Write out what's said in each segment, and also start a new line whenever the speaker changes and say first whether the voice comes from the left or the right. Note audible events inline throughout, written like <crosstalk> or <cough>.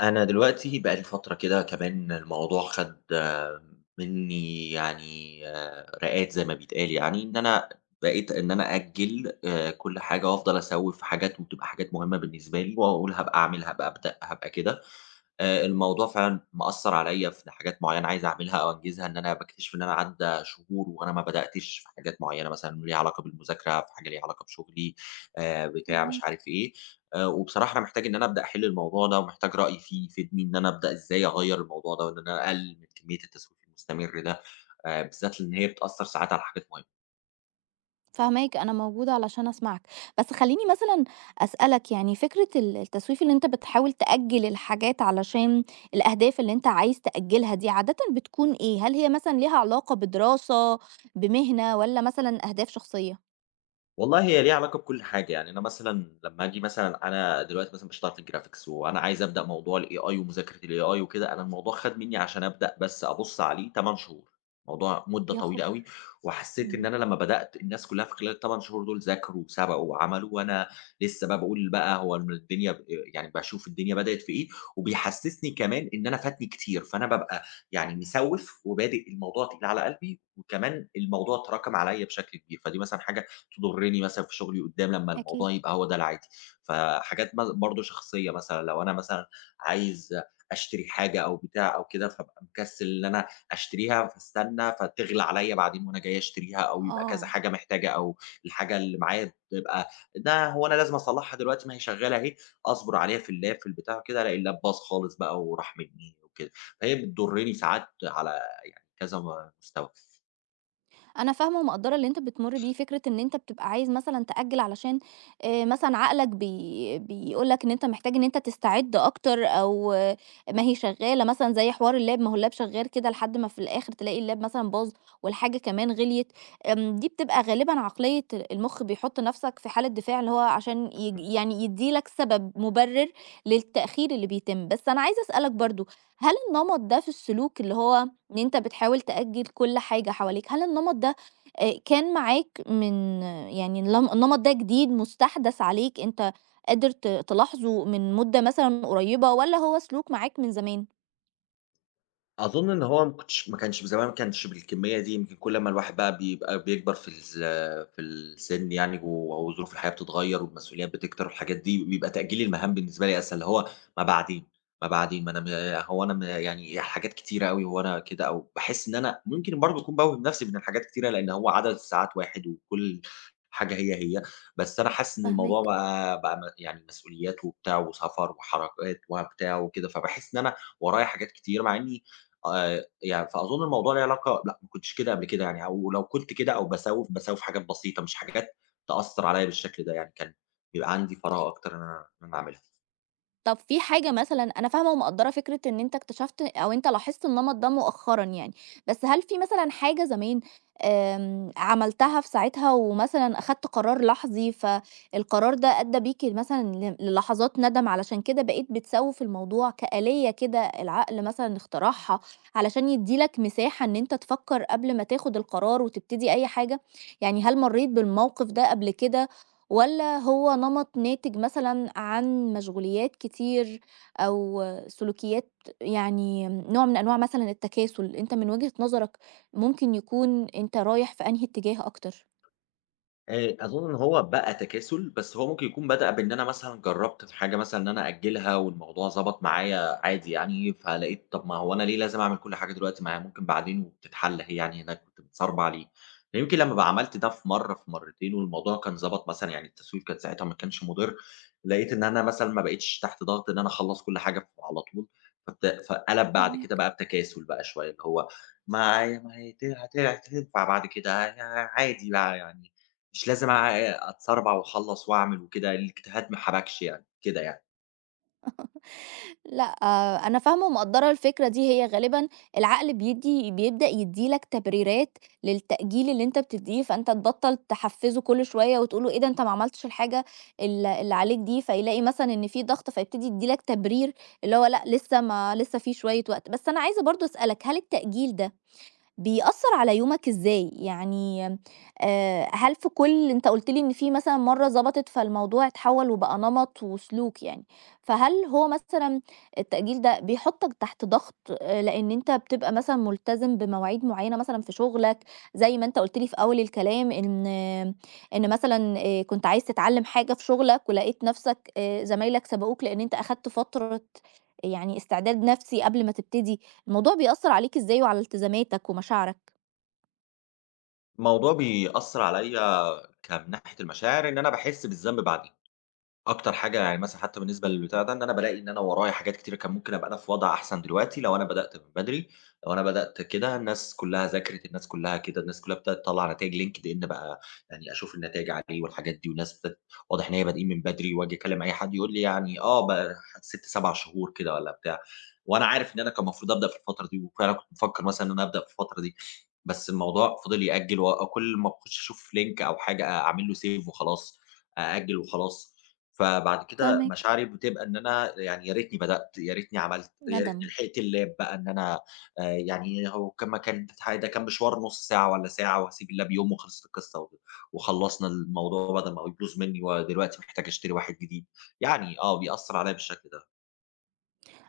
left: أنا دلوقتي بقى لي فترة كده كمان الموضوع خَد منّي رقات زي ما بيتقال إن أنا بقيت إن أنا أأجّل كل حاجة وأفضل أسوّف في حاجات وبتبقى حاجات مهمة بالنسبة لي وأقول هابقى أعمل، هابقى أبدأ، هابقى كده. الموضوع فعلًا مأثّر عليّا في حاجات معيّنة عايز أعملها أو أنجزها، إن أنا باكتشف إن أنا عدّى شهور وأنا ما بدأتش في حاجات معيّنة مثلًا ليها علاقة بالمذاكرة، في حاجة ليها علاقة بشغلي، بتاع مش
right: فاهماك.
left: عارف إيه. وبصراحة أنا محتاج إن أنا أبدأ أحل الموضوع ده، ومحتاج رأي فيه يفيدني إن أنا أبدأ إزاي أغيّر الموضوع ده، وإن أنا أقلل من كمية التسويف المستمر ده، بالذات لإن هي بتأثّر ساعات على حاجات مهمة.
right: أنا موجودة علشان أسمعك. بس خلّيني مثلًا أسألك يعني فكرة التسويف اللي أنت بتحاول تأجّل الحاجات علشان الأهداف اللي أنت عايز تأجّلها دي عادةً بتكون إيه؟ هل هي مثلًا ليها علاقة بدراسة، بمهنة والّا مثلًا أهداف شخصية؟
left: والله هي ليها علاقة بكل حاجة، يعني أنا مثلًا لمّا أجي مثلًا أنا دلوقتي مثلًا باشتغل في الgraphics وأنا عايز أبدأ موضوع الAI ومذاكرة الAI وكده، أنا الموضوع خَد منّي عشان أبدأ بس أبُص عليه 8 شهور، موضوع مدة
right: يا
left: طويلة
right: خبر!
left: أوي، وحسّيت إن
right: إمم.
left: أنا لمّا بدأت الناس كلّها في خلال ال8 شهور دول ذاكروا وسبقوا وعملوا، وأنا لسه بقى باقول بقى هو الدنيا ب يعني باشوف الدنيا بدأت في إيه، وبيحسّسني كمان إن أنا فاتني كتير، فأنا بابقى يعني مسوّف وبادئ الموضوع تقيل على قلبي، وكمان الموضوع اتراكم عليّا بشكل كبير، فدي مثلًا حاجة تضرني مثلًا في شغلي قدّام لمّا
right: أكيد.
left: الموضوع يبقى هو ده العادي، فحاجات برضه شخصية مثلًا لو أنا مثلًا عايز أشتري حاجة أو بتاع أو كده، فابقى مكسل إن أنا أشتريها، فاستنى فتغلى عليَّ بعدين وأنا جاي أشتريها أو يبقى كذا
right: آه.
left: حاجة محتاجة أو الحاجة اللي معايا تبقى ده هو أنا لازم أصلّحها دلوقتي ما هي شغالة أهي، أصبر عليها في اللاب في البتاع وكده، ألاقي اللاب باظ خالص بقى وراح مني وكده، فهي بتضرني ساعات على يعني كذا مستوى.
right: أنا فاهمة ومقدّرة اللي أنت بتمُر بيه، فكرة إن أنت بتبقى عايز مثلًا تأجّل علشان مثلًا عقلك بيقول لك إن أنت محتاج إن أنت تستعد أكتر أو آه، ما هي شغّالة مثلًا زي حوار اللاب، ما هو اللاب شغّال كده لحد ما في الآخر تلاقي اللاب مثلًا باظ والحاجة كمان غليت. آمم، دي بتبقى غالبًا عقلية المُخ بيحُط نَفْسك في حالة دفاع اللي هو عشان
left: إمم.
right: يعني يدّي لك سبب مُبرِّر للتأخير اللي بيتم. بس أنا عايزة أسألك برضه، هل النمط ده في السلوك اللي هو إن أنت بتحاول تأجّل كل حاجة حواليك، هل النمط ده كان معاك من يعني النمط ده جديد مُستحدَث عليك أنت قادر تلاحظه من مدة مثلًا قريّبة والّا هو سلوك معاك من زمان؟
left: أظن إن هو ما كانش زمان ما كانش بالكمية دي، يمكن كل أمّا الواحد بقى بيكبر في في السِن يعني وظروف الحياة بتتغيّر والمسؤوليات بتكتر والحاجات دي، بيبقى تأجيل المهام بالنسبة لي أسهل، اللي هو ما بعدين، ما أنا م يعني حاجات كتيرة أوي هو أنا كده أو باحس إن أنا ممكن برضه أكون باوِّه نفسي من الحاجات كتيرة، لإن هو عدد الساعات واحد وكل حاجة هي. بس أنا حاسس إن الموضوع
right: فاهماك.
left: بقى يعني مسؤوليات وبتاع وسفر وحركات وبتاع وكده، فباحس إن أنا ورايا حاجات كتير، مع إني يعني فأظن الموضوع ليه علاقة لأ، ما كنتش كده قبل كده يعني، أو لو كنت كده أو باسوّف حاجات بسيطة مش حاجات تأثّر عليّا بالشكل ده يعني، كان بيبقى عندي فراغ أكتر إن أنا أعملها.
right: طب في حاجة مثلًا، أنا فاهمة ومقدّرة فكرة إن أنت اكتشفت أو أنت لاحظت النمط ده مؤخرًا يعني، بس هل في مثلًا حاجة زمان، آمم، عملتها في ساعتها ومثلًا أخدت قرار لحظي، فالقرار ده أدّى بيك مثلًا للحظات ندم، علشان كده بقيت بتسوّف الموضوع كآلية كده العقل مثلًا اخترعها علشان يدّي لك مساحة إن أنت تفكّر قبل ما تاخد القرار وتبتدي أي حاجة؟ يعني هل مرّيت بالموقف ده قبل كده؟ والّا هو نمَط ناتج مثلًا عن مشغوليات كتير أو سلوكيات، يعني نوع من أنواع مثلًا التكاسُل، أنت من وجهة نظرك ممكن يكون أنت رايح في أنهي اتجاه أكتر؟
left: أظُن إن هو بقى تكاسُل، بس هو ممكن يكون بدأ بإن أنا مثلًا جرّبت في حاجة مثلًا إن أنا أأجّلها والموضوع ضبط معايا عادي يعني، فلقيت طَب ما هو أنا ليه لازم أعمل كل حاجة دلوقتي، ما هي ممكن بعدين وبتتحل أهي يعني أنا كنت متصاربع ليه؟ فيمكن لمّا بقى عملت ده في مرّة، في مرّتين والموضوع كان ضبط مثلًا يعني التسويف كان ساعتها ما كانش مُضِر، لقيت إن أنا مثلًا ما بقيتش تحت ضغط إن أنا أخلّص كل حاجة على طول، فقَلَب بعد كده
right: فاهماك.
left: بقى بتكاسُل بقى شوية، اللي هو ما هي ت هت هتنفع بعد كده عادي بقى يعني. مش لازم أتسربع وأخلّص وأعمل وكده، الاجتهاد ما حبكش يعني، كده يعني.
right: لأ، آه، أنا فاهمة ومقدّرة الفكرة دي، هي غالبًا العقل بيبدأ يدّي لك تبريرات للتأجيل اللي أنت بتدّيه، فأنت تبطّل تحفّزه كل شوية وتقول له إيه ده أنت ما عملتش الحاجة اللي عليك دي، فيلاقي مثلًا إن في ضغط فيبتدي يدّي لك تبرير اللي هو لأ، لسه ما لسه في شوية وقت. بس أنا عايزة برضه أسألك، هل التأجيل ده بيأثّر على يومك إزاي؟ يعني هل في، كل أنت قُلت لي إن في مثلًا مرّة ضبطت فالموضوع اتحوّل وبقى نمط وسلوك يعني، فهل هو مثلًا التأجيل ده بيحُطّك تحت ضغط لإن أنت بتبقى مثلًا ملتزم بمواعيد معيّنة مثلًا في شغلك، زي ما أنت قُلت لي في أول الكلام إن مثلًا كنت عايز تتعلّم حاجة في شغلك ولقيت نَفْسك زمايلك سبقوك لإن أنت أخدت فترة يعني استعداد نَفْسي قبل ما تبتدي. الموضوع بيأثّر عليك إزاي وعلى التزاماتك ومشاعرك؟
left: الموضوع بيأثّر عليَّ من ناحية المشاعر، إن أنا باحس بالذنب بعد أكتر حاجة يعني مثلًا حتى بالنسبة للبتاع ده، إن أنا بالاقي إن أنا ورايا حاجات كتيرة كان ممكن أبقى أنا في وضع أحسن دلوقتي لو أنا بدأت من بدري، لو أنا بدأت كده الناس كلها ذاكرت، الناس كلها كده، الناس كلها ابتدت تطلّع نتايج LinkedIn بقى يعني أشوف النتايج عليه والحاجات دي، والناس ابتدت واضح إن هي بادئين من بدري، وآجي أكلم أي حد يقول لي يعني آه بقى 6، 7 شهور كده والّا بتاع، وأنا عارف إن أنا كان المفروض أبدأ في الفترة دي، وفعلًا كنت مفكر مثلًا إن أنا أبدأ في الفترة دي، بس الموضوع فضل يأجل، وكل ما أخش أشوف لينك أو حاجة أعمل له save وخلاص، أأجل وخلاص. فبعد كده
right: فاهماك.
left: مشاعري بتبقى إن أنا يعني يا ريتني بدأت، يا ريتني عملت، يا
right: ندم.
left: ريتني لحقت اللاب بقى إن أنا يعني هو كان ما كان الامتحان ده كان مشوار نُص ساعة والّا ساعة وهاسيب اللاب يوم وخلصت القصة وخلّصنا الموضوع بدل ما هو يبوظ منّي ودلوقتي محتاج أشتري واحد جديد. يعني آه، بيأثّر عليّا بالشكل ده.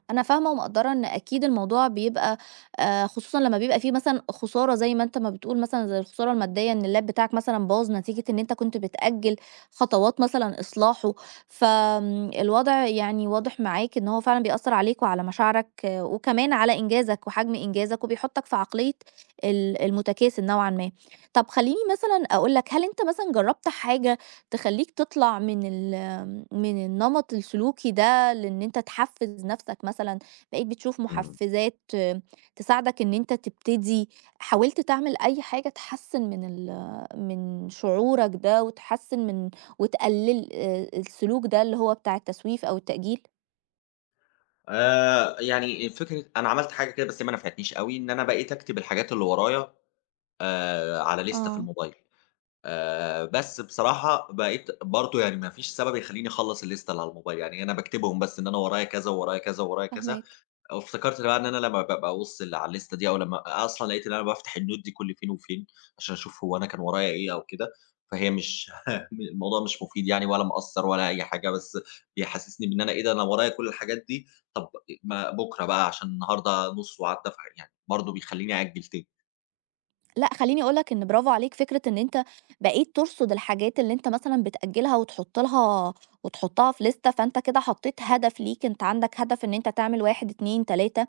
right: أنا فاهمة ومقدّرة إن أكيد الموضوع بيبقى خصوصًا لمّا بيبقى في مثلًا خسارة زي ما أنت ما بتقول مثلًا زي الخسارة المادية إن اللاب بتاعك مثلًا باظ نتيجة إن أنت كنت بتأجّل خطوات مثلًا إصلاحه. فآمم، الوضع يعني واضح معاك إن هو فعلًا بيأثّر عليك وعلى مشاعرك آه، وكمان على إنجازك وحجم إنجازك وبيحُطّك في عقلية المتكاسل نوعًا ما. طَب خلّيني مثلًا أقول لك، هل أنت مثلًا جرّبت حاجة تخلّيك تطلع من من النمط السلوكي ده لإن أنت تحفّز نَفْسك مثلًا، بقيت بتشوف
left: إمم.
right: مُحفّزات آه، تساعدك إن أنت تبتدي، حاولت تعمل أي حاجة تحسّن من من شعورك ده وتحسّن من، وتقلل السلوك ده اللي هو بتاع التسويف أو التأجيل؟
left: يعني فكرة أنا عملت حاجة كده بس هي ما نفعتنيش أوي، إن أنا بقيت أكتب الحاجات اللي ورايا على ليستة في
right: آه.
left: الموبايل. بس بصراحة بقيت برضه يعني ما فيش سبب يخلّيني أخلّص الليستة اللي على الموبايل، يعني أنا باكتبهم بس إن أنا ورايا كذا، ورايا كذا، ورايا كذا،
right: فاهماك.
left: وافتكرت بقى إن أنا لمّا بابقى أبُص على الليستة دي أو لمّا أصلًا لقيت إن أنا بافتح النوت دي كل فين وفين عشان أشوف هو أنا كان ورايا إيه أو كده، فهي مش <laughs> الموضوع مش مفيد يعني ولا مأثّر ولا أي حاجة، بس بيحسّسني بإن أنا إيه ده أنا ورايا كل الحاجات دي، طب ما بُكرة بقى عشان النهارده نُص وعدّى، فيعني برضه بيخلّيني أأجّل تاني.
right: لأ، خلّيني أقول لك إن برافو عليك فكرة إن أنت بقيت ترصد الحاجات اللي أنت مثلًا بتأجّلها وتحُط لها وتحُطّها في لِستة، فأنت كده حطّيت هدف ليك، أنت عندك هدف إن أنت تعمل 1، 2، 3.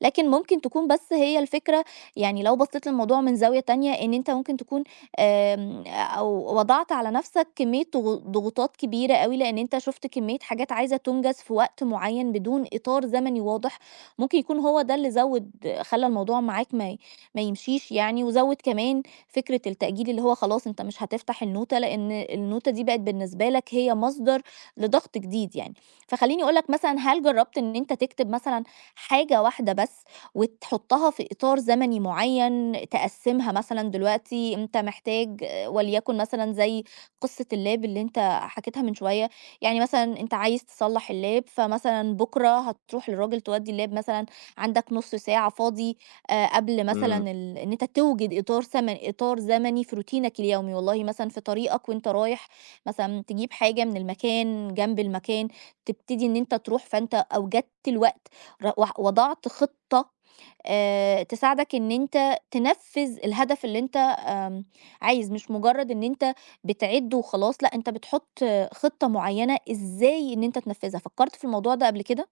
right: لكن ممكن تكون بس هي الفكرة، يعني لو بصّيت للموضوع من زاوية تانية، إن أنت ممكن تكون آمم أو وضعت على نَفْسك كمّية ضغوطات كبيرة أوي، لإن أنت شُفت كمّية حاجات عايزة تُنجز في وقت معيّن بدون إطار زمني واضح، ممكن يكون هو ده اللي زوِّد، خلّى الموضوع معاك ما يمشيش يعني، وزوّد كمان فكرة التأجيل اللي هو خلاص أنت مش هتفتح النوتة، لإن النوتة دي بقت بالنسبة لك هي مصدر لضغط جديد يعني. فخلّيني أقول لك مثلًا، هل جرّبت إن أنت تكتب مثلًا حاجة واحدة بس وتحطها في إطار زمني معيّن، تقسّمها مثلًا دلوقتي أنت محتاج آه، وليكن مثلًا زي قصة اللاب اللي أنت حكيتها من شوية، يعني مثلًا أنت عايز تصلّح اللاب، فمثلًا بُكرة هتروح للراجل تودّي اللاب مثلًا، عندك نُص ساعة فاضي، قبل مثلًا
left: إمم.
right: إن أنت توجد إطار زمني في روتينك اليومي، والله مثلًا في طريقك وأنت رايح مثلًا تجيب حاجة من المكان، جنب المكان، تبتدي إن أنت تروح، فأنت أوجدت الوقت ر و وضعت خطة تساعدك إن أنت تنفذ الهدف اللي أنت آمم عايز، مش مجرد إن أنت بتعد وخلاص، لأ أنت بتحط آه، خطة معينة إزاي إن أنت تنفذها، فكرت في الموضوع ده قبل كده؟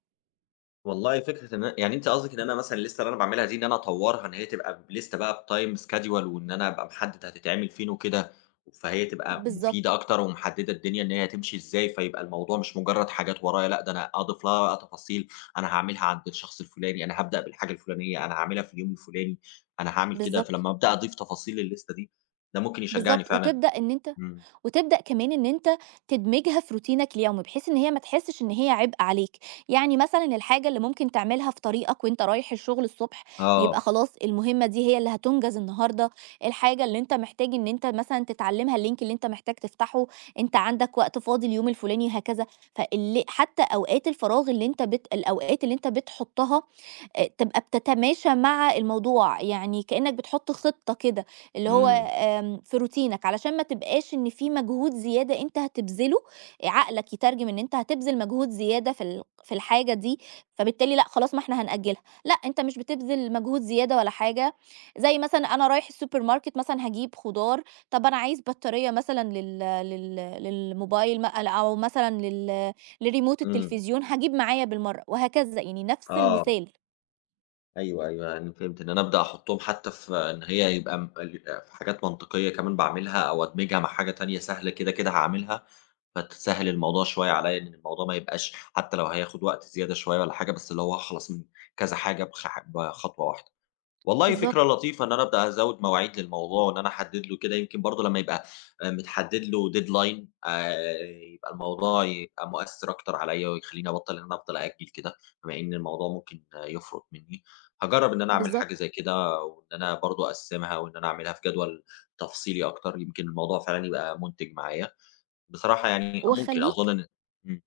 left: والله فكرة إن أنا يعني أنتِ قصدِك إن أنا مثلًا الليستة اللي أنا باعملها دي إن أنا أطوّرها إن هي تبقى بليستة بقى بtime schedule وإن أنا أبقى محدد هتتعمل فين وكده، فهي تبقى مفيدة
right: بالضبط.
left: أكتر ومحددة الدنيا إن هي هتمشي إزاي، فيبقى الموضوع مش مجرد حاجات ورايا، لأ ده أنا أضيف لها بقى تفاصيل، أنا هاعملها عند الشخص الفلاني، أنا هابدأ بالحاجة الفلانية، أنا هاعملها في اليوم الفلاني، أنا هاعمل كده،
right: بالضبط.
left: فلما أبدأ أضيف تفاصيل للليستة دي، ده ممكن يشجعني
right: بالضبط،
left: فعلًا.
right: وتبدأ إن أنت،
left: إمم،
right: وتبدأ كمان إن أنت تدمجها في روتينك اليومي، بحيث إن هي ما تحسش إن هي عبء عليك، يعني مثلًا الحاجة اللي ممكن تعملها في طريقك وأنت رايح الشغل الصبح، يبقى
left: آه،
right: خلاص المهمة دي هي اللي هتُنجز النهارده، الحاجة اللي أنت محتاج إن أنت مثلًا تتعلمها، الlink اللي أنت محتاج تفتحه، أنت عندك وقت فاضي اليوم الفلاني هكذا، حتى أوقات الفراغ اللي أنت الأوقات اللي أنت بتحطها تبقى بتتماشى مع الموضوع، يعني كأنك بتحط خطة كده، اللي هو
left: إمم،
right: آمم، في روتينك علشان ما تبقاش إن في مجهود زيادة أنت هتبذله، عقلك يترجم إن أنت هتبذل مجهود زيادة في في الحاجة دي، فبالتالي لأ خلاص ما إحنا هنأجلها، لأ أنت مش بتبذل مجهود زيادة ولا حاجة، زي مثلًا أنا رايح السوبر ماركت مثلًا هاجيب خضار، طب أنا عايز بطارية مثلًا لل لل للموبايل أو مثلًا لريموت
left: إمم،
right: التلفزيون هاجيب معايا بالمرة، وهكذا يعني نفس
left: آه.
right: المثال.
left: أيوه، أيوه، يعني فهمت إن أنا أبدأ أحُطّهم حتّى في إن هي يبقى م ال في حاجات منطقية كمان باعملها أو أدمجها مع حاجة تانية سهلة كده، كده هاعملها، فتسهِّل الموضوع شوية عليّا إن الموضوع ما يبقاش حتّى لو هياخد وقت زيادة شوية والّا حاجة، بس اللي هو أخلص من كذا حاجة بخطوة واحدة. والله فكرة
right: بالضبط.
left: لطيفة إن أنا أبدأ أزوّد مواعيد للموضوع، وإن أنا أحدّد له كده يمكن برضه لمّا يبقى متحدّد له deadline يبقى الموضوع يبقى مؤثّر أكتر عليّا، ويخلّيني أبطّل إن أنا أفضل أأجّل كده، بما إن الموضوع ممكن آه، يفرط منّي. هاجرّب إن أنا أعمل حاجة
right: بالضبط،
left: زي كده، وإن أنا برضه أقسّمها، وإن أنا أعملها في جدول تفصيلي أكتر، يمكن الموضوع فعلًا يبقى مُنتِج معايا. بصراحة يعني ممكن أظُن
right: وخلّيك،
left: إن إمم،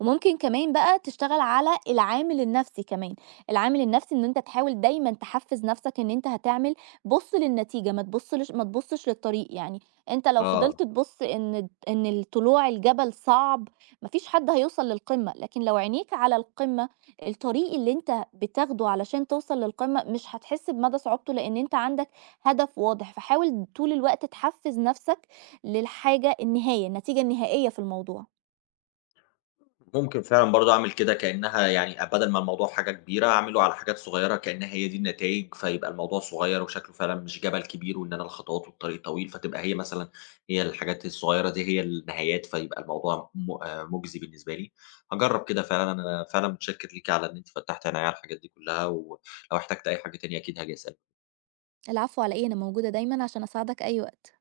right: وممكن كمان بقى تشتغل على العامل النفسي كمان، العامل النفسي ان انت تحاول دايما تحفز نفسك ان انت هتعمل، بص للنتيجة ما تبصش، ما تبصش للطريق، يعني انت لو
left: آه.
right: فضلت تبص ان طلوع الجبل صعب مفيش حد هيوصل للقمة، لكن لو عينيك على القمة الطريق اللي انت بتاخده علشان توصل للقمة مش هتحس بمدى صعوبته لان انت عندك هدف واضح، فحاول طول الوقت تحفز نفسك للحاجة النتيجة النهائية في الموضوع.
left: ممكن فعلًا برضه أعمل كده كأنها يعني بدل ما الموضوع حاجة كبيرة، أعمله على حاجات صغيرة كأنها هي دي النتايج، فيبقى الموضوع صغير وشكله فعلًا مش جبل كبير، وإن أنا الخطوات والطريق طويل، فتبقى هي مثلًا هي الحاجات الصغيرة دي هي النهايات، فيبقى الموضوع م مجزي بالنسبة لي. هاجرّب كده فعلًا، أنا فعلًا متشكر ليكِ على إن أنتِ فتّحتِ عينيّا على الحاجات دي كلها، ولو احتجت أي حاجة تانية أكيد هاجي أسألِك.
right: العفو على إيه، أنا موجودة دايمًا عشان أساعدك أي وقت.